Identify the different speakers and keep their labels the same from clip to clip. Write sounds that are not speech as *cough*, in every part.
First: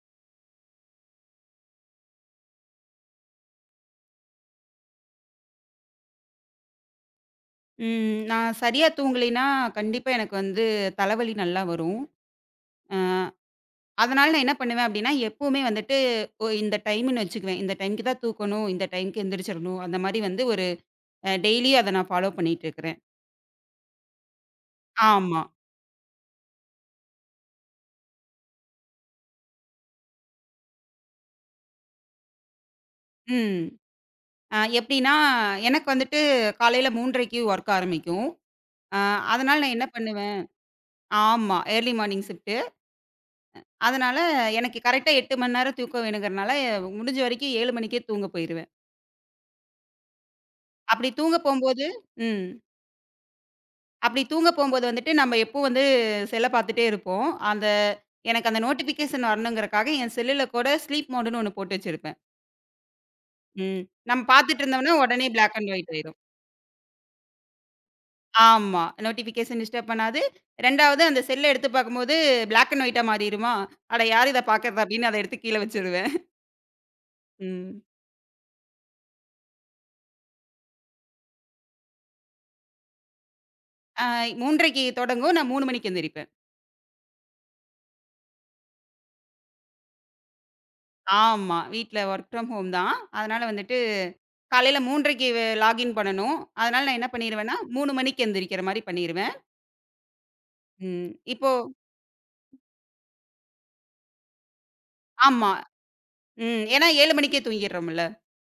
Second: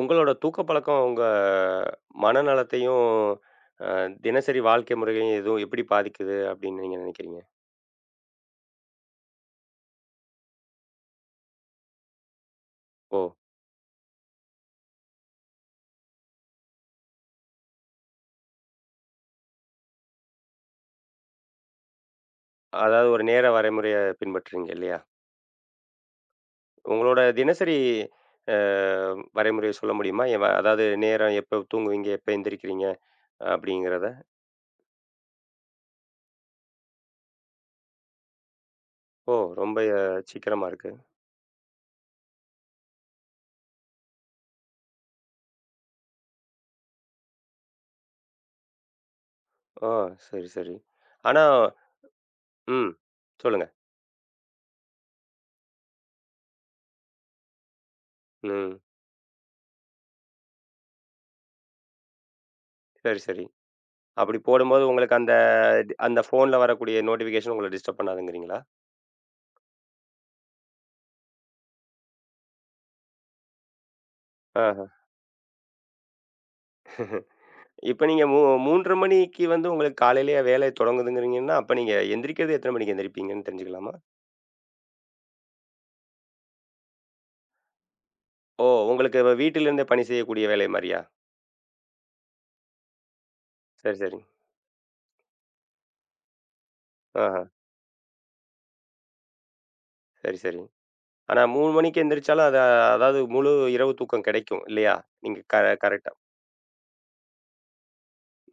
Speaker 1: உங்களோட தூக்க பழக்கம் உங்க மனநலத்தையும், அ தினசரி வாழ்க்கை முறையையும் எதுவும் எப்படி பாதிக்குது அப்படின்னு நீங்க நினைக்கிறீங்க?
Speaker 2: ம். நான் சரியா தூங்கலைன்னா, கண்டிப்பா எனக்கு வந்து தலைவலி நல்லா வரும். அ
Speaker 1: ஓ!
Speaker 2: அதனால நான் என்ன பண்ணுவேன் அப்டின்னா, எப்பவுமே வந்துட்டு இந்த டைம்ன்னு வச்சுக்குவேன். இந்த டைம்க்கு தான் தூக்கணும், இந்த டைம்க்கு எந்திரிச்சிரணும். அந்த மாரி வந்து ஒரு டெய்லியும் அத நான் ஃபாலோ பண்ணிட்டு இருக்கிறேன்.
Speaker 1: அதாவது ஒரு நேர வரைமுறைய பின்பற்றுறீங்க இல்லையா?
Speaker 2: ஆமா.
Speaker 1: உங்களோட தினசரி அ வரைமுறைய சொல்ல முடியுமா? அதாவது நேரம் எப்ப தூங்குவீங்க? எப்ப எந்திரிக்கிறீங்க?
Speaker 2: ம்.
Speaker 1: அப்படிங்கிறத.
Speaker 2: எப்டின்னா, எனக்கு வந்துட்டு காலையில 3:30க்கு வொர்க் ஆரம்பிக்கும். அ
Speaker 1: ஓ!
Speaker 2: அதனால நான்
Speaker 1: ரொம்ப
Speaker 2: என்ன பண்ணுவேன்.
Speaker 1: சீக்கிரமா இருக்கு.
Speaker 2: ஆமா. Early morning shift. அதனால எனக்கு கரெக்ட்டா 8 மணி நேரம் தூக்கம் வேணுங்கிறனால, முடிஞ்ச வரைக்கும் 7 மணிக்கே தூங்க போயிருவேன்.
Speaker 1: ஓ! சரி, சரி.
Speaker 2: அப்டி தூங்க
Speaker 1: ஆனா
Speaker 2: போம்போது. ம்.
Speaker 1: ம். சொல்லுங்க.
Speaker 2: அப்படி தூங்க போம்போது வந்துட்டு, நம்ம எப்பவும் வந்து செல்ல பார்த்துட்டே இருப்போம். எனக்கு அந்த
Speaker 1: ம்.
Speaker 2: நோட்டிஃபிகேஷன் வரணுங்கிறக்காக, என் செல்லுல கூட ஸ்லீப் மோடுன்னு ஒண்ணு போட்டு வச்சிருப்பேன்.
Speaker 1: சரி, சரி.
Speaker 2: ம். நம்ம
Speaker 1: அப்படி
Speaker 2: பார்த்துட்டு
Speaker 1: போடும்போது
Speaker 2: இருந்தோம்னா,
Speaker 1: உங்களுக்கு
Speaker 2: உடனே
Speaker 1: அந்த
Speaker 2: பிளாக் அண்ட் ஒயிட் ஆயிரும்.
Speaker 1: அந்த ஃபோன்ல வரக்கூடிய நோட்டிஃபிகேஷன் உங்கள டிஸ்டர்ப் பண்ணாதுங்கிறீங்களா?
Speaker 2: ஆமா. நோட்டிஃபிகேஷன் டிஸ்டர்ப் பண்ணாது. 2வது அந்த செல்ல எடுத்து பார்க்கும்போது, பிளாக் அண்ட் ஒயிட்டா மாறிருமா? அட யார் இத
Speaker 1: ஆஹ.
Speaker 2: பார்க்கறது? அப்படின்னு அத எடுத்து கீழ வச்சுருவேன்.
Speaker 1: *laughs*
Speaker 2: ம்.
Speaker 1: இப்ப நீங்க 3:30 மணிக்கு வந்து உங்களுக்கு காலையிலேயே வேலை தொடங்குதுங்கிறீங்கன்னா, அப்ப நீங்க எந்திரிக்கிறது எத்தன மணிக்கு எந்திரிப்பீங்கன்னு தெரிஞ்சுக்கலாமா?
Speaker 2: அ 3:30க்கு தொடங்கும். நான் 3 மணிக்கு எந்திரிப்பேன்.
Speaker 1: ஓ! உங்களுக்கு வீட்டிலிருந்தே பணி செய்யக்கூடிய வேலை மாரியா?
Speaker 2: ஆமா. வீட்ல வொர்க் ஃப்ரம் ஹோம் தான். அதனால வந்துட்டு,
Speaker 1: சரி, சரி.
Speaker 2: காலையில 3:30க்கு லாகின் பண்ணணும். அதனால நான் என்ன
Speaker 1: ஆஹா.
Speaker 2: பண்ணிருவேன்னா, 3 மணிக்கு எந்திரிக்கிற மாரி பண்ணிருவேன்.
Speaker 1: சரி, சரி.
Speaker 2: ம்.
Speaker 1: ஆனா
Speaker 2: இப்போ.
Speaker 1: 3 மணிக்கு எந்திரிச்சாலும் அதாவது முழு இரவு தூக்கம் கிடைக்கும் இல்லையா? நீங்க
Speaker 2: ஆமா.
Speaker 1: கரெக்ட்டா.
Speaker 2: ம். ஏன்னா 7 மணிக்கே தூங்கிர்றோம்ல.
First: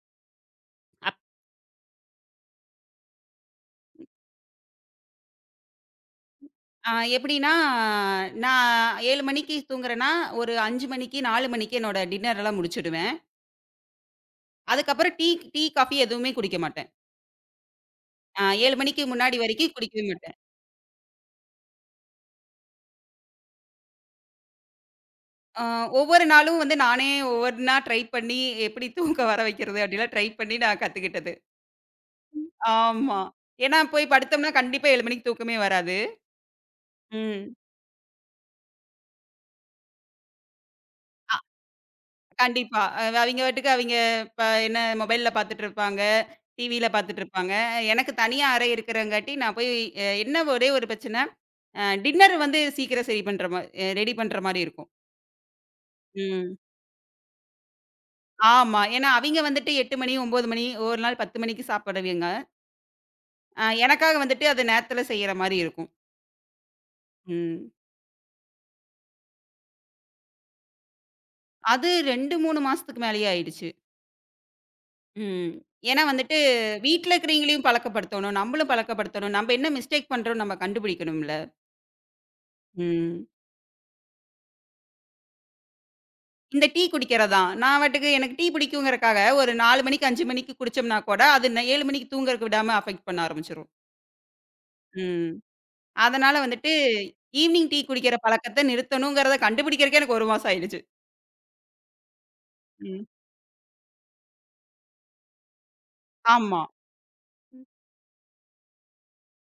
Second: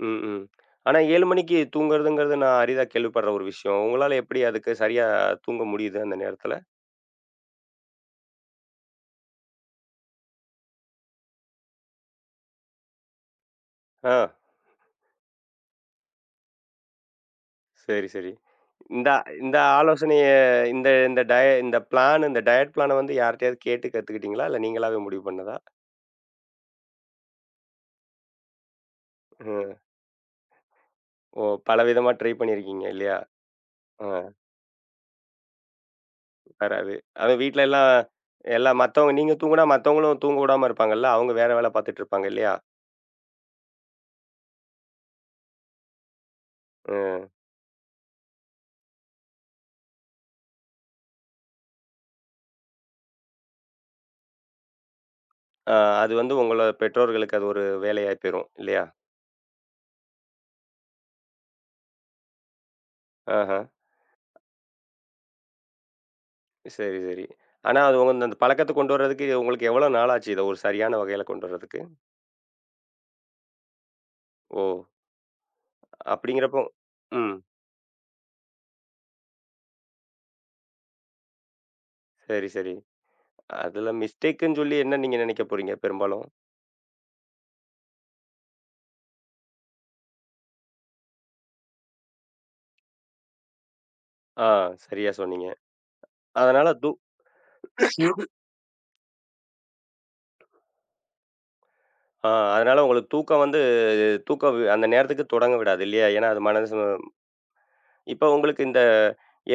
Speaker 1: ம், ம். ஆனா
Speaker 2: அப்
Speaker 1: 7 மணிக்கு தூங்குறதுங்கிறது நான் அரிதா கேள்விப்படுற ஒரு விஷயம். உங்களால எப்படி அதுக்கு சரியா தூங்க முடியுது அந்த நேரத்துல?
Speaker 2: அ எப்படின்னா, நான் 7 மணிக்கு தூங்குறேன்னா, ஒரு 5 மணிக்கு, 4 மணிக்கு என்னோட டின்னர் எல்லாம் முடிச்சுடுவேன்.
Speaker 1: ஆ.
Speaker 2: அதுக்கப்புறம் டீ டீ, காஃபி எதுவுமே குடிக்க மாட்டேன்.
Speaker 1: சரி, சரி.
Speaker 2: 7 மணிக்கு
Speaker 1: இந்த
Speaker 2: முன்னாடி
Speaker 1: இந்த
Speaker 2: வரைக்கும் குடிக்கவே
Speaker 1: ஆலோசனைய
Speaker 2: மாட்டேன்.
Speaker 1: இந்த இந்த டய இந்த பிளான் இந்த டயட் பிளான வந்து யார்ட்டயாவது கேட்டு கத்துக்கிட்டீங்களா? இல்ல நீங்களாவே முடிவு பண்ணதா?
Speaker 2: அ ஒவ்வொரு நாளும் வந்து நானே ஒவ்வொன்னா ட்ரை பண்ணி, எப்படி தூக்க வர
Speaker 1: ம்.
Speaker 2: வைக்கிறது அப்படிலாம் ட்ரை பண்ணி நான் கத்துக்கிட்டது.
Speaker 1: ஓ! பலவிதமா ட்ரை பண்ணியிருக்கீங்க இல்லையா?
Speaker 2: ஆமா. ஏன்னா
Speaker 1: அ
Speaker 2: போய் படுத்தோம்னா கண்டிப்பா 7 மணிக்கு தூக்கமே வராது.
Speaker 1: வராது. அதுவும்
Speaker 2: ம்.
Speaker 1: வீட்ல எல்லாம் எல்லாம் மத்தவங்க நீங்க தூங்குனா மத்தவங்களும் தூங்க விடாம இருப்பாங்கல்ல. அவங்க வேற வேல பார்த்துட்டு இருப்பாங்க இல்லையா?
Speaker 2: கண்டிப்பா. அவிங்க பாட்டுக்கு அவிங்க இப்ப என்ன மொபைல்ல பாத்துட்டு இருப்பாங்க. டிவியில பாத்துட்டு
Speaker 1: ம்.
Speaker 2: இருப்பாங்க. எனக்கு தனியா அறை இருக்கிறங்காட்டி, நான் போய் என்ன ஒரே ஒரு பிரச்சனை, டின்னர் வந்து சீக்கிரம் சரி பண்ற மா அ ரெடி பண்ற மாரி இருக்கும்.
Speaker 1: அ அது வந்து
Speaker 2: ம்.
Speaker 1: உங்கள பெற்றோர்களுக்கு அது ஒரு வேலையா போயிரும்
Speaker 2: ஆமா.
Speaker 1: இல்லையா?
Speaker 2: ஏன்னா அவிங்க வந்துட்டு 8 மணி, 9 மணி, ஒரு நாள் 10 மணிக்கு சாப்பிடுவிங்க.
Speaker 1: ஆஹா.
Speaker 2: எனக்காக வந்துட்டு அது நேரத்தில செய்ற மாரி இருக்கும்.
Speaker 1: சரி, சரி.
Speaker 2: ம்.
Speaker 1: ஆனா அது உங்க அந்த பழக்கத்த கொண்டு வர்றதுக்கு உங்களுக்கு எவ்வளோ நாள் ஆச்சு? இத ஒரு சரியான வகையில கொண்டு வர்றதுக்கு?
Speaker 2: அது 2, 3 மாசத்துக்கு மேலேயே ஆயிடுச்சு.
Speaker 1: ஓ!
Speaker 2: ம். ஏன்னா வந்துட்டு
Speaker 1: அப்படிங்கிறப்போ
Speaker 2: வீட்ல
Speaker 1: ம்.
Speaker 2: இருக்கிறவங்களையும் பழக்கப்படுத்தணும். நம்மளும் பழக்கப்படுத்தணும். நம்ம என்ன மிஸ்டேக் பண்றோம்னு நம்ம கண்டுபிடிக்கணும்ல.
Speaker 1: சரி, சரி.
Speaker 2: ம்.
Speaker 1: அதுல மிஸ்டேக்குன்னு சொல்லி என்ன நீங்க நினைக்க போறீங்க பெரும்பாலும்?
Speaker 2: இந்த டீ குடிக்கிறது தான். நான் பாட்டுக்கு எனக்கு டீ பிடிக்குங்கிறக்காக ஒரு 4 மணிக்கு, 5 மணிக்கு குடிச்சோம்னா கூட, அது 7 மணிக்கு தூங்குறதுக்கு விடாம அஃபெக்ட் பண்ண ஆரம்பிச்சுரும்.
Speaker 1: ஆ சரியா
Speaker 2: ம்.
Speaker 1: சொன்னீங்க.
Speaker 2: அதனால
Speaker 1: அதனால
Speaker 2: வந்துட்டு
Speaker 1: தூ
Speaker 2: ஈவ்னிங் டீ குடிக்கிற
Speaker 1: *unintelligible*
Speaker 2: பழக்கத்த நிறுத்தணுங்கிறத கண்டுபிடிக்கிறக்கே எனக்கு 1 மாசம் ஆயிடுச்சு.
Speaker 1: ஆ அதனால
Speaker 2: ம்.
Speaker 1: உங்களுக்கு தூக்கம் வந்து தூக்கம் வி அந்த நேரத்துக்கு தொடங்க விடாது இல்லையா? ஏன்னா அது
Speaker 2: ஆமா.
Speaker 1: மனசு இப்ப உங்களுக்கு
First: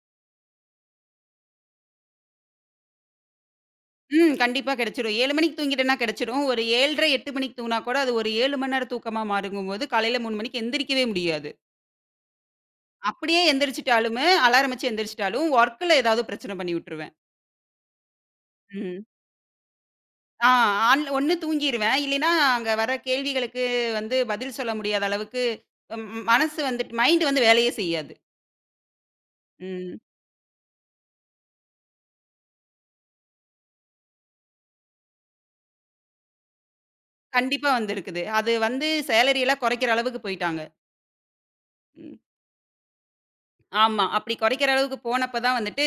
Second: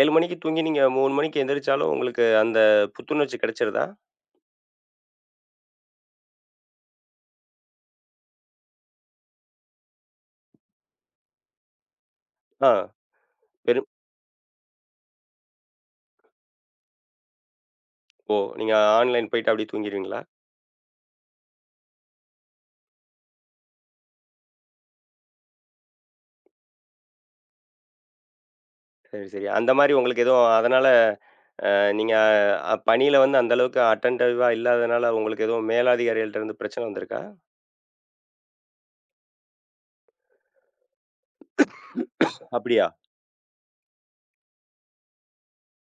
Speaker 1: 7 மணிக்கு தூங்கி நீங்க 3 மணிக்கு எந்திரிச்சாலும் உங்களுக்கு அந்த புத்துணர்ச்சி கிடைச்சிருதா?
Speaker 2: ம். கண்டிப்பா கிடைச்சிரும். 7 மணிக்கு தூங்கிட்டேன்னா கிடைச்சிரும். ஒரு 7:30, 8 மணிக்கு தூங்குனா கூட அது ஒரு 7 மணி நேரம் தூக்கமா மாறுங்கும்போது, காலையில 3 மணிக்கு எந்திரிக்கவே முடியாது.
Speaker 1: ஆ
Speaker 2: அப்படியே
Speaker 1: பெரும்
Speaker 2: எந்திரிச்சுட்டாலுமே அலாரம் வச்சு எந்திரிச்சுட்டாலும், ஒர்க்ல ஏதாவது பிரச்சனை பண்ணி விட்டுருவேன்.
Speaker 1: ஓ! நீங்க
Speaker 2: ம்.
Speaker 1: ஆன்லைன் போயிட்டு அப்படியே தூங்கிருவீங்களா?
Speaker 2: ஆ ஆன்ல ஒண்ணு தூங்கிருவேன். இல்லைன்னா, அங்க வர கேள்விகளுக்கு வந்து பதில் சொல்ல முடியாத அளவுக்கு ம் ம் மனசு வந்துட்டு மைண்ட் வந்து வேலையே செய்யாது.
Speaker 1: சரி, சரி. அந்த மாரி
Speaker 2: ம்.
Speaker 1: உங்களுக்கு எதுவும் அதனால அ நீங்க அ பணியில வந்து அந்த அளவுக்கு அட்டென்டிவா இல்லாதனால உங்களுக்கு எதுவும் மேலதிகாரிகள்ட்ட இருந்து பிரச்சனை வந்திருக்கா?
Speaker 2: கண்டிப்பா வந்திருக்குது. அது வந்து சேலரி எல்லாம் குறைக்கிற அளவுக்கு போயிட்டாங்க. ம்.
Speaker 1: அப்படியா?
Speaker 2: ஆமா. அப்படி குறைக்கிற அளவுக்கு போனப்ப தான் வந்துட்டு,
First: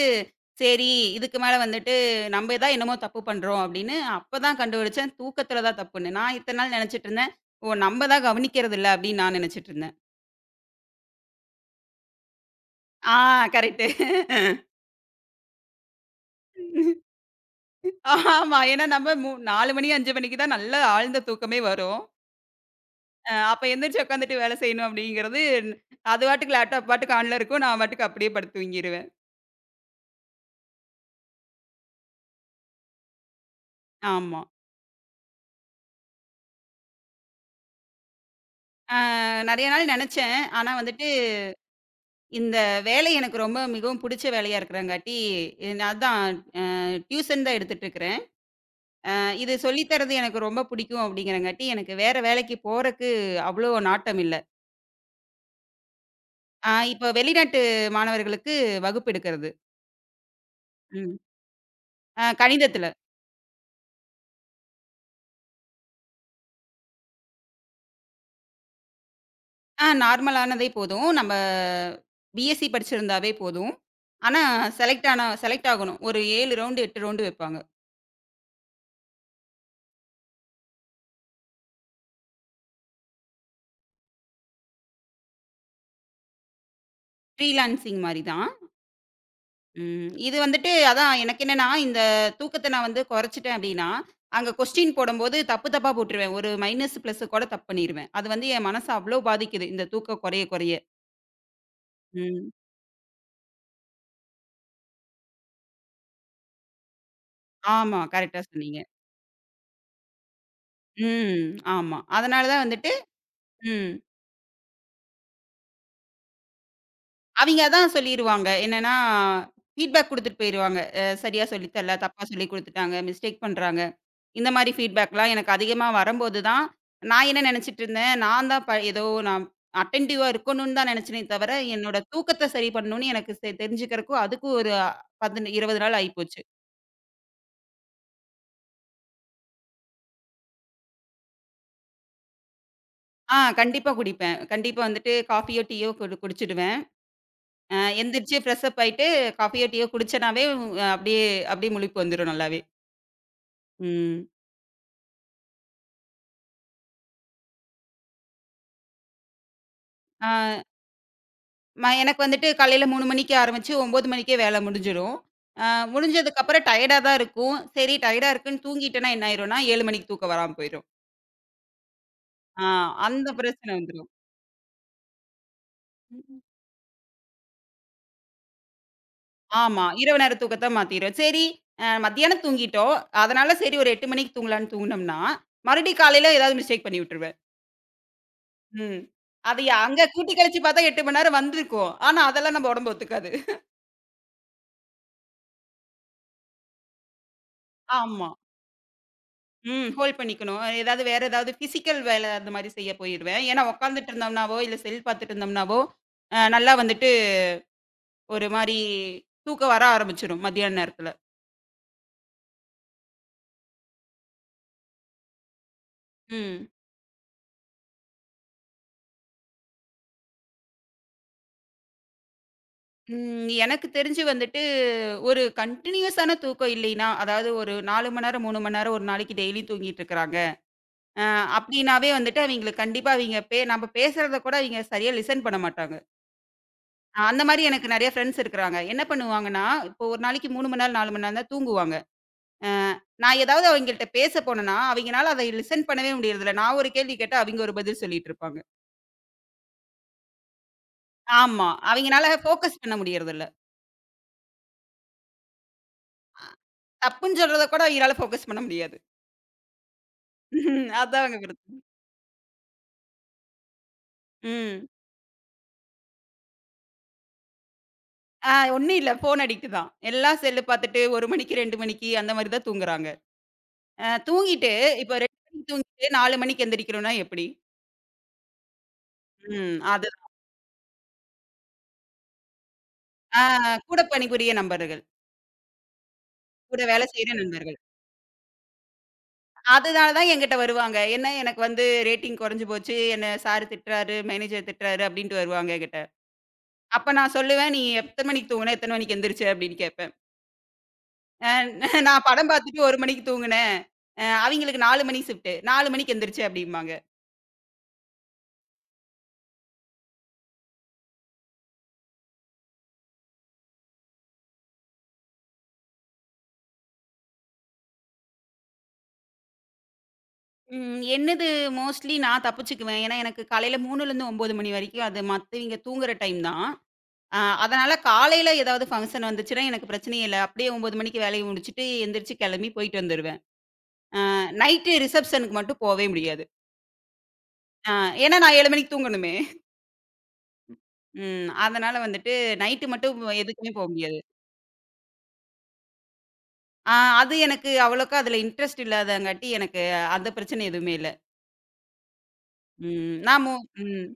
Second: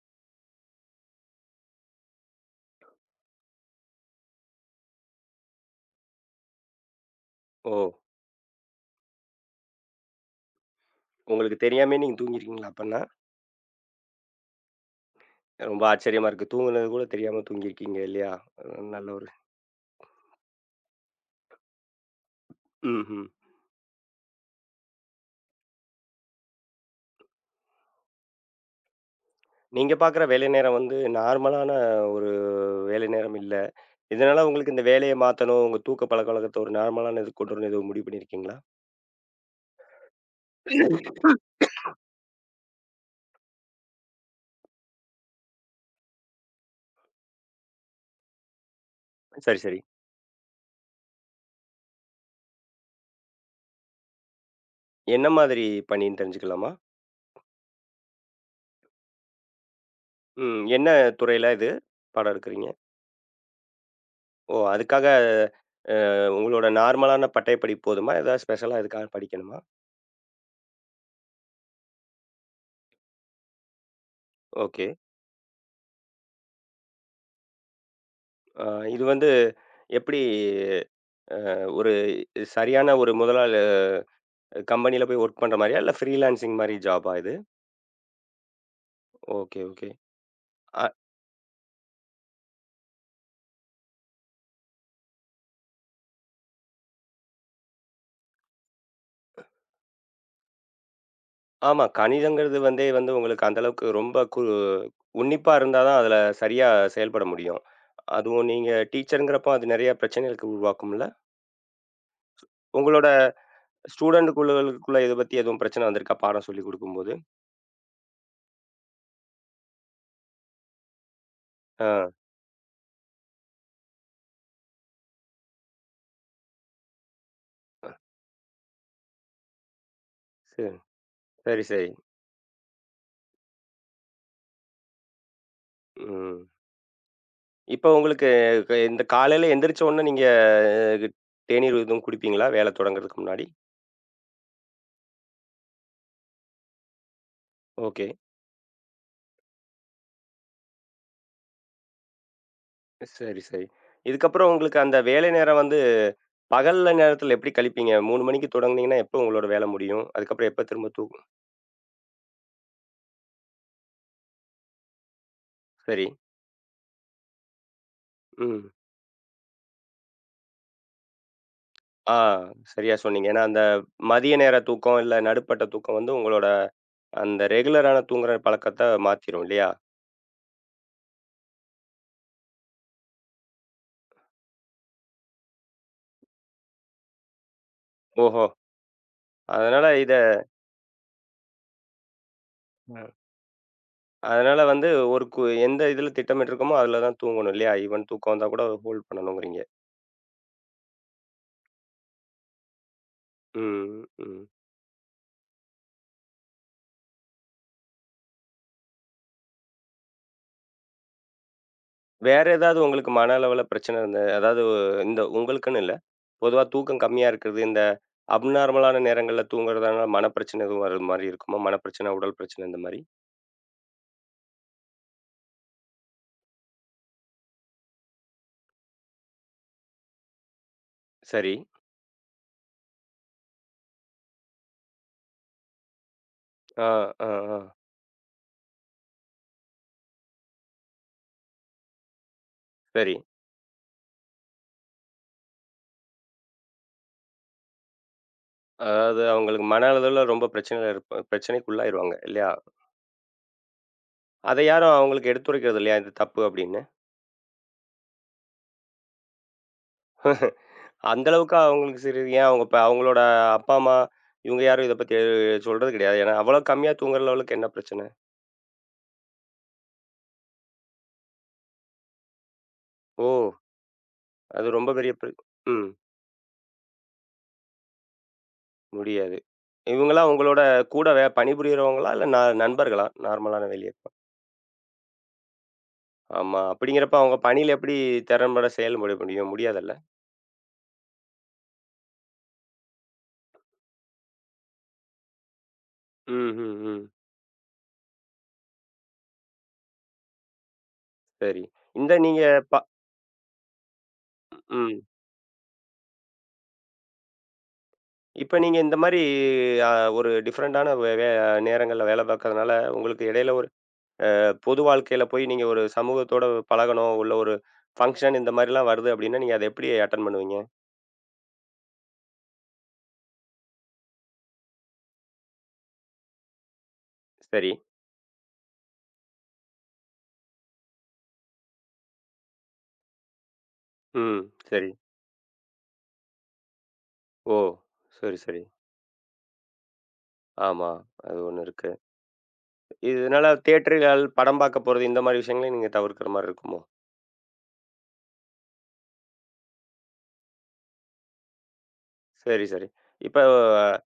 Speaker 2: சரி இதுக்கு மேல வந்துட்டு நம்ம தான் என்னமோ தப்பு பண்றோம் அப்படின்னு அப்பதான் கண்டுபிடிச்சேன், தூக்கத்தில தான் தப்புன்னு. நான் இத்தன நாள் நினைச்சிட்டு இருந்தேன், ஓ!
Speaker 1: ஓ!
Speaker 2: நம்ம தான் கவனிக்கிறது இல்ல அப்படின்னு நான் நினைச்சிட்டு இருந்தேன்.
Speaker 1: உங்களுக்கு தெரியாமயே நீங்க தூங்கியிருக்கீங்களா அப்பன்னா?
Speaker 2: ஆ கரெக்ட்டு.
Speaker 1: ரொம்ப ஆச்சரியமா இருக்கு. தூங்குனது கூட தெரியாம தூங்கியிருக்கீங்க இல்லையா?
Speaker 2: ஆமா. ஏன்னா
Speaker 1: நல்ல
Speaker 2: நம்ம
Speaker 1: ஒரு
Speaker 2: 4 மணி 5 மணிக்கு தான் நல்ல ஆழ்ந்த தூக்கமே வரும்.
Speaker 1: ம்ஹ்ம்.
Speaker 2: அப்ப எந்திரிச்சு உட்காந்துட்டு வேலை செய்யணும் அப்படிங்கிறது, அது பாட்டுக்கு லேப்டாப் பாட்டுக்கு ஆன்ல இருக்கும். நான் பாட்டுக்கு அப்படியே படுத்து தூங்கிருவேன்.
Speaker 1: நீங்க பார்க்குற வேலை நேரம் வந்து நார்மலான ஒரு வேலை நேரம் இல்ல.
Speaker 2: ஆமா.
Speaker 1: இதனால உங்களுக்கு இந்த வேலைய மாத்தணும், உங்க தூக்க பழக்கவழக்கத்த ஒரு நார்மலான இதுக்கு கொண்டு வரணும் எதுவும் முடிவு பண்ணியிருக்கீங்களா?
Speaker 2: அ நெறைய நாள் நெனச்சேன். ஆனா வந்துட்டு இந்த வேலை எனக்கு ரொம்ப மிகவும் புடிச்ச வேலையா இருக்கிறங்காட்டி, நான் அதான் அ டியூஷன் தான் எடுத்துட்டு இருக்கிறேன். இது
Speaker 1: சரி, சரி.
Speaker 2: சொல்லி தர்றது எனக்கு ரொம்ப பிடிக்கும் அப்படிங்கிறங்காட்டி, எனக்கு வேற வேலைக்கு போறக்கு அவ்வளோ நாட்டம் இல்ல.
Speaker 1: என்ன மாதிரி பணின்னு தெரிஞ்சுக்கலாமா?
Speaker 2: இப்போ வெளிநாட்டு மாணவர்களுக்கு வகுப்பு எடுக்கிறது.
Speaker 1: ம். என்ன
Speaker 2: ம்.
Speaker 1: துறையில இது? பாடம் எடுக்குறீங்க?
Speaker 2: கணிதத்தில.
Speaker 1: ஓ! அதுக்காக உங்களோட நார்மலான பட்டயப்படிப்பு போதுமா? ஏதாவது ஸ்பெஷலா இதுக்காக படிக்கணுமா?
Speaker 2: நார்மலானதே போதும். நம்ம பிஎஸ்சி படிச்சிருந்தாவே போதும். ஆனா
Speaker 1: ஓகே.
Speaker 2: செலக்ட் ஆனா செலக்ட் ஆகணும். ஒரு 7 ரவுண்டு, 8 ரவுண்டு வைப்பாங்க.
Speaker 1: அ இது வந்து எப்படி ஒரு சரியான ஒரு முதலாளி கம்பெனியில போய் ஒர்க் பண்ற மாரியா? இல்ல ஃப்ரீலான்சிங் மாரி ஜாபா இது?
Speaker 2: ஃப்ரீலான்சிங் மாரி தான்.
Speaker 1: Okay, okay.
Speaker 2: ம். இது வந்துட்டு
Speaker 1: அ
Speaker 2: அதான் எனக்கு என்னன்னா, இந்த தூக்கத்த நான் வந்து குறைச்சுட்டேன் அப்டின்னா, அங்க கொஸ்டின் போடம்போது தப்பு தப்பா போட்டுருவேன். ஒரு மைனஸ், பிளஸ் கூட தப்பு பண்ணிருவேன். அது வந்து என் மனச அவ்ளோ பாதிக்குது. இந்த தூக்கம் குறைய குறைய.
Speaker 1: ஆமா.
Speaker 2: ம்.
Speaker 1: கணிதங்கிறது வந்தே வந்து உங்களுக்கு அந்த அளவுக்கு ரொம்ப கு உன்னிப்பா இருந்தா தான் அதுல சரியா செயல்பட முடியும்.
Speaker 2: ஆமா. கரெக்ட்டா
Speaker 1: அதுவும் நீங்க
Speaker 2: சொன்னீங்க.
Speaker 1: டீச்சர்ங்கிறப்போ அது நெறைய பிரச்சனைகளுக்கு உருவாக்கும்ல?
Speaker 2: ம். ஆமா. அதனால தான் வந்துட்டு
Speaker 1: உங்களோட
Speaker 2: ம்.
Speaker 1: ஸ்டூடண்ட் குழுக்களுக்குள்ள இத பத்தி எதுவும் பிரச்சனை வந்திருக்கா? பாடம் சொல்லிக் குடுக்கும்போது?
Speaker 2: அவிங்க தான் சொல்லிருவாங்க. என்னன்னா, ஃபீட்பேக் குடுத்துட்டு போயிருவாங்க. சரியா சொல்லி தரல,
Speaker 1: ஆ.
Speaker 2: தப்பா சொல்லிக் குடுத்துட்டாங்க, மிஸ்டேக் பண்றாங்க. இந்த மாரி ஃபீட்பேக்லாம் எனக்கு அதிகமா வரும்போது தான், நான் என்ன நெனச்சிட்டு இருந்தேன், நான் தான் ஏதோ நான் அட்டென்டிவா இருக்கணும்னு
Speaker 1: சரி,
Speaker 2: தான் நெனச்சேனே தவிர,
Speaker 1: சரி, சரி.
Speaker 2: என்னோட தூக்கத்த சரி பண்ணணும்னு எனக்கு தெரிஞ்சுக்கிறக்கும் அதுக்கும் ஒரு 10, 20 நாள் ஆயிப்போச்சு.
Speaker 1: ம். இப்போ உங்களுக்கு இந்த காலையில எந்திரிச்ச உடனே நீங்க அ தேநீர் எதுவும் குடிப்பீங்களா? வேலை தொடங்குறதுக்கு முன்னாடி?
Speaker 2: கண்டிப்பா குடிப்பேன். கண்டிப்பா வந்துட்டு காஃபியோ, டீயோ குடிச்சுடுவேன்.
Speaker 1: ஓகே.
Speaker 2: எந்திரிச்சு ஃப்ரெஷ் அப் ஆயிட்டு, காஃபியோ, டீயோ குடிச்சேனாவே, அப்படியே அப்படியே முழிப்பு வந்துரும் நல்லாவே.
Speaker 1: சரி, சரி.
Speaker 2: ம்.
Speaker 1: இதுக்கப்புறம் உங்களுக்கு அந்த வேலை நேரம் வந்து பகல்ல நேரத்துல எப்படி கழிப்பீங்க? 3 மணிக்கு தொடங்குனீங்கன்னா, எப்போ உங்களோட வேலை முடியும்? அதுக்கப்புறம்
Speaker 2: ஆ
Speaker 1: எப்ப திரும்ப தூங்
Speaker 2: ம எனக்கு வந்துட்டு காலையில 3 மணிக்கு ஆரம்பிச்சு 9 மணிக்கே வேலை முடிஞ்சிரும். அ
Speaker 1: சரி.
Speaker 2: முடிஞ்சதுக்கப்புறம் டயர்டா தான் இருக்கும். சரி டயர்டா இருக்குன்னு
Speaker 1: ம்.
Speaker 2: தூங்கிட்டேன்னா என்ன ஆயிரும்னா, 7 மணிக்கு தூக்கம் வராம போயிரும்.
Speaker 1: ஆ
Speaker 2: ஆ
Speaker 1: சரியா சொன்னீங்க.
Speaker 2: அந்த
Speaker 1: ஏன்னா, அந்த
Speaker 2: பிரச்சனை வந்துரும்.
Speaker 1: மதிய நேர தூக்கம், இல்ல நடுப்பட்ட தூக்கம் வந்து உங்களோட அந்த ரெகுலரான தூங்குற பழக்கத்த மாத்திரும் இல்லையா?
Speaker 2: ஆமா. இரவு நேர தூக்கத்த மாத்திரும். சரி. மத்தியானம் தூங்கிட்டோம். அதனால சரி ஒரு 8 மணிக்கு தூங்கலான்னு தூங்குனோம்னா, மறுபடியும் காலையில ஏதாவது மிஸ்டேக் பண்ணி விட்டுருவேன்.
Speaker 1: ஓஹோ!
Speaker 2: ம். அது
Speaker 1: அதனால
Speaker 2: அங்க
Speaker 1: இத
Speaker 2: கூட்டி கழிச்சு பார்த்தா 8 மணி நேரம் வந்திருக்கும். ஆனா அதெல்லாம் நம்ம உடம்பு
Speaker 1: ம்.
Speaker 2: ஒத்துக்காது.
Speaker 1: அதனால வந்து ஒரு கு எந்த இதுல திட்டமிட்டுருக்கோமோ, அதுல தான் தூங்கணும் இல்லையா? ஈவன்
Speaker 2: ஆமா.
Speaker 1: தூக்கம் வந்தா கூட ஹோல்ட் பண்ணணுங்கிறீங்க.
Speaker 2: ம். ஹோல்ட் பண்ணிக்கணும். ஏதாவது வேற ஏதாவது பிசிக்கல் வேலை அந்த மாரி செய்ய போயிருவேன். ஏன்னா
Speaker 1: ம்,
Speaker 2: உட்காந்துட்டு
Speaker 1: ம்.
Speaker 2: இருந்தோம்னாவோ, இல்ல செல் பார்த்துட்டு இருந்தோம்னாவோ, நல்லா வந்துட்டு ஒரு மாரி தூக்கம் வர ஆரம்பிச்சுரும் மத்தியான நேரத்துல.
Speaker 1: வேற ஏதாவது உங்களுக்கு மன அளவுல பிரச்சனை இருந்த அதாவது இந்த உங்களுக்குன்னு இல்ல. பொதுவா
Speaker 2: ம்.
Speaker 1: தூக்கம் கம்மியா இருக்கிறது, இந்த அப்நார்மலான நேரங்கள்ல தூங்குறதுனால மனப்பிரச்சனை எதுவும் வர்றது மாரி இருக்குமா? மனப்பிரச்சனை, உடல் பிரச்சனை இந்த மாரி?
Speaker 2: ம். எனக்கு தெரிஞ்சு வந்துட்டு ஒரு கன்டினியூஸான தூக்கம் இல்லைன்னா, அதாவது ஒரு 4 மணி நேரம், 3 மணி நேரம் ஒரு நாளைக்கு டெய்லியும் தூங்கிட்டு இருக்கிறாங்க. அ
Speaker 1: சரி.
Speaker 2: அப்டின்னாவே வந்துட்டு அவிங்களுக்கு கண்டிப்பா அவிங்க நம்ம பேசுறத கூட அவிங்க சரியா லிசன் பண்ண மாட்டாங்க.
Speaker 1: ஆ, ஆ,
Speaker 2: அந்த
Speaker 1: ஆ.
Speaker 2: மாரி எனக்கு நெறைய ஃப்ரெண்ட்ஸ் இருக்கிறாங்க. என்ன பண்ணுவாங்கன்னா, இப்போ ஒரு நாளைக்கு 3 மணி நேரம், 4 மணி நேரம் தான் தூங்குவாங்க. அ
Speaker 1: சரி.
Speaker 2: நான் ஏதாவது அவைங்கள்ட்ட பேச போனேன்னா, அவைங்கனால அதை லிசன் பண்ணவே முடியறதில்ல. நான் ஒரு கேள்வி கேட்டா, அவைங்க ஒரு பதில் சொல்லிட்டு இருப்பாங்க.
Speaker 1: அதாவது அவங்களுக்கு மன அளவுல ரொம்ப பிரச்சனையில இருப்ப
Speaker 2: ஆமா.
Speaker 1: பிரச்சனைக்குள்ளாயிருவாங்க
Speaker 2: அவைங்கனால
Speaker 1: இல்லையா?
Speaker 2: ஃபோக்கஸ் பண்ண முடியறதில்ல.
Speaker 1: அத யாரும் அவங்களுக்கு எடுத்துரைக்கிறது இல்லையா? இது தப்பு அப்படின்னு.
Speaker 2: தப்புன்னு சொல்றத கூட அவைங்களால ஃபோக்கஸ் பண்ண முடியாது. *laughs*
Speaker 1: அந்த
Speaker 2: அதாங்க
Speaker 1: அளவுக்கு
Speaker 2: பிரச்சனை.
Speaker 1: அவங்களுக்கு சரி ஏன் அவங்க இப்ப அவங்களோட அப்பா, அம்மா இவங்க யாரும்
Speaker 2: ம்.
Speaker 1: இத பத்தி சொல்றது கிடையாது. ஏன்னா, அவ்வளோ கம்மியா தூங்குற லெவலுக்கு என்ன பிரச்சனை?
Speaker 2: ஒண்ணும் இல்ல. ஃபோன் அடிக்ட் தான். எல்லாம் செல்லு பார்த்துட்டு 1 மணிக்கு, 2 மணிக்கு அந்த மாரி தான் தூங்குறாங்க.
Speaker 1: ஓ!
Speaker 2: அ
Speaker 1: அது
Speaker 2: தூங்கிட்டு
Speaker 1: ரொம்ப பெரிய
Speaker 2: இப்போ
Speaker 1: பிர
Speaker 2: 2 மணிக்கு
Speaker 1: ம்.
Speaker 2: தூங்கிட்டு 4 மணிக்கு எந்திரிக்கணும்னா எப்படி?
Speaker 1: முடியாது.
Speaker 2: ம். அது.
Speaker 1: இவங்கலாம் உங்களோட கூட பணிபுரியறவங்களா? இல்ல நண்பர்களா?
Speaker 2: ஆ
Speaker 1: நார்மலான
Speaker 2: கூட
Speaker 1: வெளியப்ப.
Speaker 2: பணிபுரிய நண்பர்கள்.
Speaker 1: ஆமா.
Speaker 2: கூட வேலை
Speaker 1: அப்படிங்கிறப்ப
Speaker 2: செய்ற
Speaker 1: அவங்க பணியில
Speaker 2: நண்பர்கள்.
Speaker 1: எப்படி திறம்பட செயல்பட முடியும்? முடியாதுல்ல?
Speaker 2: அதனால தான் என்கிட்ட வருவாங்க. ஏன்னா, எனக்கு வந்து ரேட்டிங் குறைஞ்சு போச்சு. என்ன சார் திட்டுறாரு, மேனேஜர் திட்டுறாரு அப்டின்ட்டு வருவாங்க என்கிட்ட.
Speaker 1: ம்.
Speaker 2: அப்ப நான் சொல்லுவேன், "நீ எத்தன மணிக்கு தூங்குன? எத்தன மணிக்கு எந்திரிச்ச?" அப்டின்னு கேட்பேன். அ
Speaker 1: சரி. இந்த
Speaker 2: நான்
Speaker 1: நீங்க
Speaker 2: படம் பார்த்துட்டு
Speaker 1: ப
Speaker 2: 1 மணிக்கு தூங்குனேன். அவிங்களுக்கு
Speaker 1: ம்.
Speaker 2: 4 மணி ஷிஃப்ட்டு. 4 மணிக்கு எந்திரிச்சேன் அப்டிம்பாங்க.
Speaker 1: இப்ப நீங்க இந்த மாரி அ ஒரு டிஃபரண்டான வே வே நேரங்கள்ல வேலை பார்க்கறதுனால, உங்களுக்கு இடையில ஒரு பொது வாழ்க்கையில போய் நீங்க ஒரு சமூகத்தோட பழகணும், உள்ள ஒரு ஃபங்ஷன் இந்த மாரிலாம் வருது அப்படின்னா, நீங்க அத எப்படி அட்டெண்ட் பண்ணுவீங்க?
Speaker 2: என்னது மோஸ்ட்லி நான் தப்பிச்சுக்குவேன். ஏன்னா, எனக்கு காலையில 3லருந்து 9 மணி வரைக்கும் அது மத்தவிங்க தூங்குற டைம் தான். அ
Speaker 1: சரி.
Speaker 2: அதனால காலையில ஏதாவது ஃபங்ஷன் வந்துச்சுன்னா எனக்கு பிரச்சனையே இல்ல. அப்டியே 9 மணிக்கு வேலைய முடிச்சுட்டு எந்திரிச்சு கிளம்பி போயிட்டு வந்துருவேன். அ
Speaker 1: ம். சரி.
Speaker 2: நைட்டு ரிசப்ஷனுக்கு மட்டும் போவே முடியாது.
Speaker 1: ஓ!
Speaker 2: அ
Speaker 1: சரி,
Speaker 2: ஏன்னா நான்
Speaker 1: சரி.
Speaker 2: 7 மணிக்கு தூங்கணுமே.
Speaker 1: ஆமா. அது
Speaker 2: ம்.
Speaker 1: ஒண்ணு இருக்கு.
Speaker 2: அதனால வந்துட்டு நைட்டு மட்டும்
Speaker 1: இதனால
Speaker 2: எதுக்குமே போ முடியாது.
Speaker 1: தியேட்டர்கள், படம் பார்க்க போறது இந்த மாரி விஷயங்களையும் நீங்க தவிர்க்கிற மாரி இருக்குமோ?
Speaker 2: ஆ அது எனக்கு அவ்வளோக்கா அதுல இன்ட்ரெஸ்ட் இல்லாதங்காட்டி எனக்கு அந்த பிரச்சனை எதுவுமே இல்ல.
Speaker 1: சரி, சரி.
Speaker 2: ம்
Speaker 1: இப்ப
Speaker 2: நான் மு ம்.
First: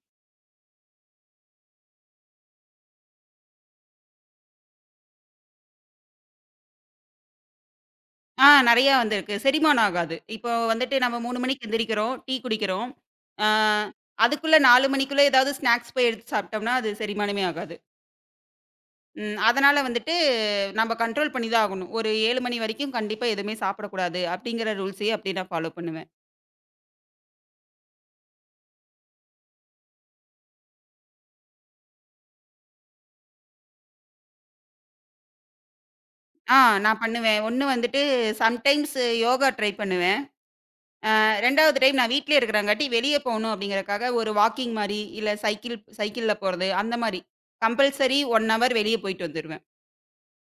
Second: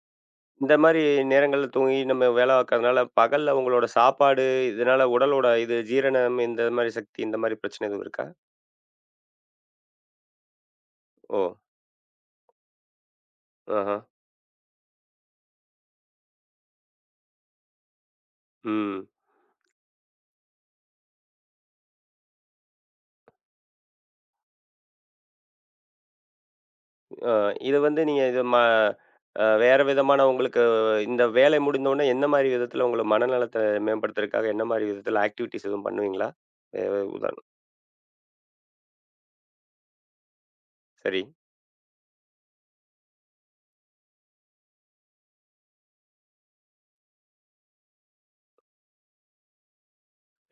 Speaker 1: இந்த மாரி நேரங்கள்ல தூங்கி நம்ம வேலை பார்க்கறதுனால, பகல்ல உங்களோட சாப்பாடு இதனால உடலோட இது ஜீரணம் இந்த மாரி சக்தி இந்த மாரி பிரச்சனை எதுவும் இருக்கா?
Speaker 2: நெறையா வந்திருக்கு. செரிமானம் ஆகாது. இப்போ வந்துட்டு நம்ம
Speaker 1: ஓ!
Speaker 2: 3 மணிக்கு எந்திரிக்கிறோம், டீ குடிக்கிறோம். ஆ
Speaker 1: ஆஹா.
Speaker 2: அதுக்குள்ள 4 மணிக்குள்ள ஏதாவது ஸ்நாக்ஸ் போய் எடுத்து சாப்பிட்டோம்னா, அது செரிமானமே ஆகாது.
Speaker 1: ம்.
Speaker 2: அதனால வந்துட்டு நம்ம கண்ட்ரோல் பண்ணி தான் ஆகணும். ஒரு 7 மணி வரைக்கும் கண்டிப்பா எதுவுமே சாப்பிடக்கூடாது அப்படிங்கிற ரூல்ஸையே அப்படியே நான் ஃபாலோ பண்ணுவேன்.
Speaker 1: அ இது வந்து நீங்க இது ம அ வேற விதமான உங்களுக்கு இந்த வேலை முடிந்த உடனே என்ன மாரி விதத்துல உங்கள மனநலத்த மேம்படுத்துறதுக்காக என்ன மாரி விதத்துல ஆக்டிவிட்டீஸ் எதுவும் பண்ணுவீங்களா?
Speaker 2: ஆ
Speaker 1: அ
Speaker 2: நான் பண்ணுவேன்.
Speaker 1: உதாரணம்
Speaker 2: 1 வந்துட்டு சம்டைம்ஸ் யோகா ட்ரை பண்ணுவேன்.
Speaker 1: சரி.
Speaker 2: 2வது டைம் நான் வீட்லயே இருக்கிறங்காட்டி வெளிய போணும் அப்படிங்கிறக்காக ஒரு வாக்கிங் மாரி, இல்ல சைக்கிள்ல போறது அந்த மாரி. கம்பல்சரி 1 ஹவர் வெளிய போயிட்டு வந்துருவேன்.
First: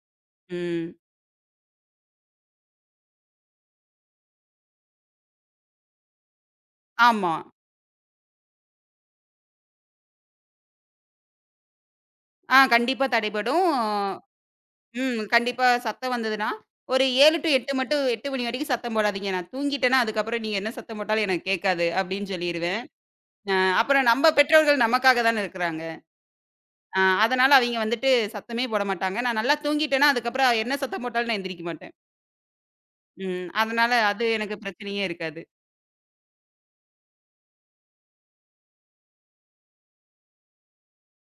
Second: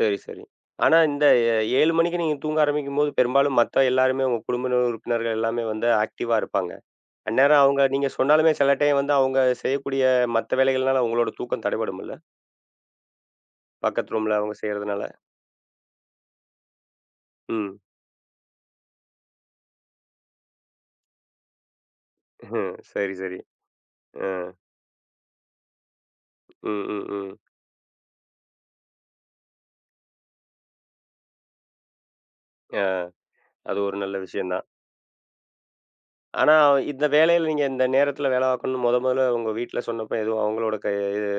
Speaker 1: சரி, சரி.
Speaker 2: ம்.
Speaker 1: ஆனா இந்த எ 7 மணிக்கு நீங்க தூங்க ஆரம்பிக்கும்போது, பெரும்பாலும் மத்த எல்லாருமே உங்க குடும்ப உறுப்பினர்கள் எல்லாமே வந்து ஆக்டிவா இருப்பாங்க.
Speaker 2: ஆமா.
Speaker 1: அந்நேரம் அவங்க நீங்க சொன்னாலுமே சில டைம் வந்து அவங்க செய்யக்கூடிய மத்த வேலைகள்னால உங்களோட தூக்கம் தடைபடும்ல?
Speaker 2: கண்டிப்பா தடைபடும்.
Speaker 1: பக்கத்து ரூம்ல அவங்க செய்றதுனால.
Speaker 2: ம். கண்டிப்பா சத்தம் வந்ததுன்னா, ஒரு 7 டூ 8
Speaker 1: ம்.
Speaker 2: மட்டும் 8 மணி வரைக்கும் சத்தம் போடாதீங்க. நான் தூங்கிட்டேன்னா, அதுக்கப்புறம் நீங்க என்ன சத்தம் போட்டாலும் எனக்கு கேட்காது அப்படின்னு
Speaker 1: ஹம்,
Speaker 2: சொல்லிருவேன்.
Speaker 1: சரி, சரி.
Speaker 2: அ அப்புறம் நம்ம
Speaker 1: அ.
Speaker 2: பெற்றோர்கள் நமக்காக தானே இருக்கிறாங்க.
Speaker 1: ம், ம், ம்.
Speaker 2: அதனால அவிங்க வந்துட்டு சத்தமே போட மாட்டாங்க. நான் நல்லா தூங்கிட்டேன்னா, அதுக்கப்புறம் என்ன சத்தம் போட்டாலும் நான் எந்திரிக்க மாட்டேன்.
Speaker 1: அ
Speaker 2: ம்.
Speaker 1: அது
Speaker 2: அதனால
Speaker 1: ஒரு நல்ல
Speaker 2: அது
Speaker 1: விஷயம்
Speaker 2: எனக்கு
Speaker 1: தான்.
Speaker 2: பிரச்சனையே இருக்காது.
Speaker 1: ஆனா இந்த வேலையில நீங்க இந்த நேரத்தில வேலை பார்க்கணும்னு மொதல்ல உங்க வீட்ல சொன்னப்ப எதுவும் அவங்களோட க இது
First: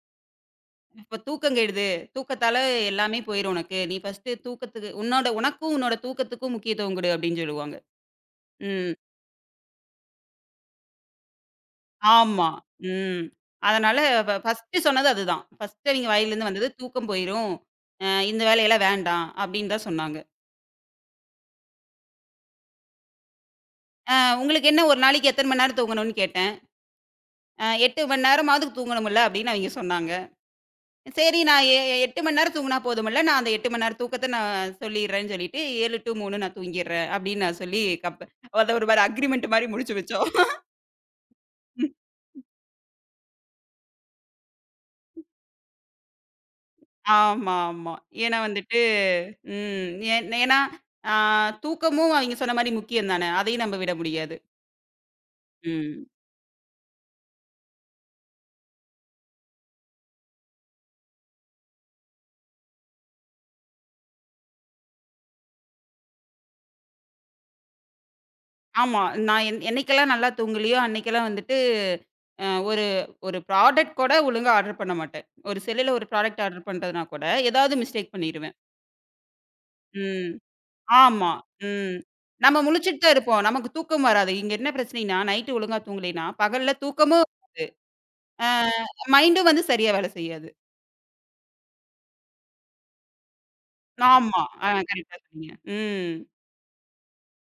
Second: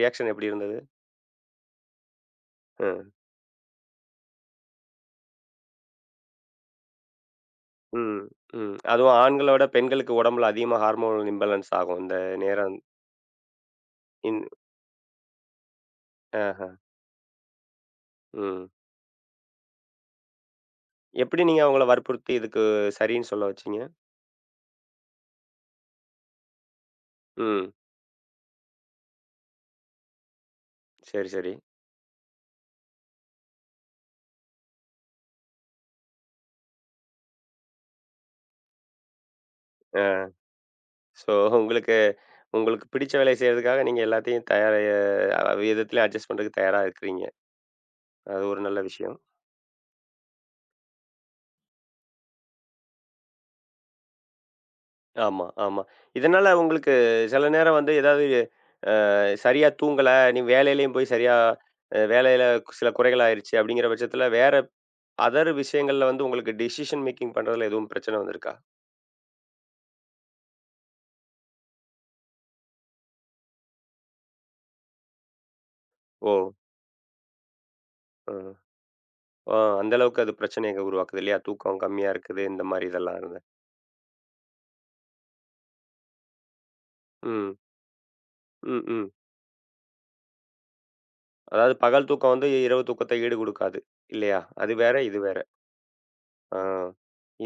Speaker 1: ரியாக்ஷன் எப்படி இருந்தது?
Speaker 2: இப்ப தூக்கம் கெடுது. தூக்கத்தால
Speaker 1: அ.
Speaker 2: எல்லாமே போயிரும் உனக்கு. நீ ஃபர்ஸ்ட்டு தூக்கத்துக்கு உனக்கும், உன்னோட தூக்கத்துக்கும் முக்கியத்துவம் குடு அப்டின்னு சொல்லுவாங்க.
Speaker 1: ம், ம்.
Speaker 2: ம்.
Speaker 1: அதுவும் ஆண்கள விட பெண்களுக்கு உடம்புல அதிகமா ஹார்மோன் இம்பேலன்ஸ் ஆகும். இந்த
Speaker 2: ஆமா.
Speaker 1: நேரம்
Speaker 2: ம். அதனால
Speaker 1: இன்
Speaker 2: ஃபர்ஸ்ட்டு சொன்னது அதுதான். ஃபர்ஸ்ட்டு அவிங்க வாயிலருந்து
Speaker 1: ஆஹ.
Speaker 2: வந்தது தூக்கம் போயிரும். இந்த
Speaker 1: ம்.
Speaker 2: வேலையெல்லாம் வேண்டாம் அப்டின்னு தான் சொன்னாங்க.
Speaker 1: எப்படி நீங்க அவங்கள வற்புறுத்தி இதுக்கு சரின்னு சொல்ல வச்சீங்க?
Speaker 2: அ உங்களுக்கு என்ன ஒரு நாளைக்கு எத்தன மணி நேரம் தூங்கணும்னு கேட்டேன்.
Speaker 1: ம்.
Speaker 2: 8 மணி நேரமாவது தூங்கணும்ல அப்டின்னு அவிங்க சொன்னாங்க.
Speaker 1: சரி,
Speaker 2: சரி
Speaker 1: சரி.
Speaker 2: நான் 8 மணி நேரம் தூங்குனா போதும்ல, நான் அந்த 8 மணி நேரம் தூக்கத்த நான் சொல்லிர்றேன்னு சொல்லிட்டு 7 டூ 3 நான் தூங்கிர்றேன் அப்படின்னு நான் சொல்லி அத ஒரு மாரி அக்ரிமெண்ட் மாரி முடிச்சு
Speaker 1: ஆ.
Speaker 2: வச்சோம்.
Speaker 1: ஸோ உங்களுக்கு உங்களுக்கு பிடிச்ச வேலைய செய்றதுக்காக நீங்க எல்லாத்தையும் தயார் விதத்திலயும் அட்ஜஸ்ட் பண்றதுக்கு தயாரா இருக்கிறீங்க.
Speaker 2: ஆமா, ஆமா. ஏன்னா
Speaker 1: அது ஒரு நல்ல
Speaker 2: வந்துட்டு
Speaker 1: விஷயம்.
Speaker 2: ம் ஏ ஏன்னா ஆ தூக்கமும் அவைங்க சொன்ன மாரி முக்கியம் தானே. அதையும் நம்ம விட முடியாது.
Speaker 1: ஆமா, ஆமா.
Speaker 2: ம்.
Speaker 1: இதனால உங்களுக்கு சில நேரம் வந்து ஏதாவது சரியா தூங்கல, நீ வேலையிலயும் போய் சரியா வேலையில சில குறைகள் ஆயிருச்சு அப்படிங்கிற பட்சத்தில வேற அதர் விஷயங்கள்ல வந்து உங்களுக்கு டெசிஷன் மேக்கிங் பண்றதுல எதுவும் பிரச்சனை வந்திருக்கா?
Speaker 2: ஆமா. நான் என்னைக்கெல்லாம் நல்லா தூங்கலையோ, அன்னைக்கெல்லாம் வந்துட்டு ஒரு ஒரு ப்ராடக்ட் கூட ஒழுங்கா ஆர்டர் பண்ண மாட்டேன். ஒரு செல்லுல ஒரு
Speaker 1: ஓ!
Speaker 2: ப்ராடக்ட் ஆர்டர் பண்றதுனா கூட ஏதாவது மிஸ்டேக்
Speaker 1: அ,
Speaker 2: பண்ணிருவேன்.
Speaker 1: ஆ அந்த அளவுக்கு
Speaker 2: ம்.
Speaker 1: அது பிரச்சனைய உருவாக்குது
Speaker 2: ஆமா.
Speaker 1: இல்லையா? தூக்கம்
Speaker 2: ம்.
Speaker 1: கம்மியா இருக்குது,
Speaker 2: நம்ம
Speaker 1: இந்த மாரி
Speaker 2: முழிச்சுட்டு தான்
Speaker 1: இதெல்லாம் இருந்து.
Speaker 2: இருப்போம். நமக்கு தூக்கம் வராது. இங்க என்ன பிரச்சனைன்னா, நைட்டு ஒழுங்கா தூங்கலைன்னா, பகல்ல தூக்கமும்
Speaker 1: ம்.
Speaker 2: அ
Speaker 1: ம், ம்.
Speaker 2: மைண்டும் வந்து சரியா வேலை செய்யாது.
Speaker 1: அதாவது பகல் தூக்கம் வந்து இரவு தூக்கத்த ஈடு குடுக்காது. இல்லையா?
Speaker 2: ஆமா.
Speaker 1: அது வேற,
Speaker 2: கரெக்ட்டா
Speaker 1: இது வேற.
Speaker 2: சொன்னீங்க. ம்.
Speaker 1: ஆ.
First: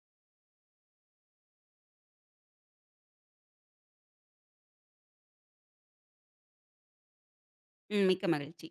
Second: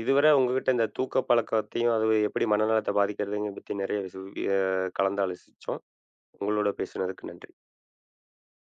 Speaker 1: இதுவர உங்ககிட்ட இந்த தூக்க பழக்கத்தையும், அது எப்படி மனநலத்த பாதிக்கிறதுங்க பத்தி நெறைய விஷ அ கலந்து ஆலோசிச்சோம். உங்களோட பேசுனதுக்கு நன்றி.
Speaker 2: ம். மிக்க மகிழ்ச்சி.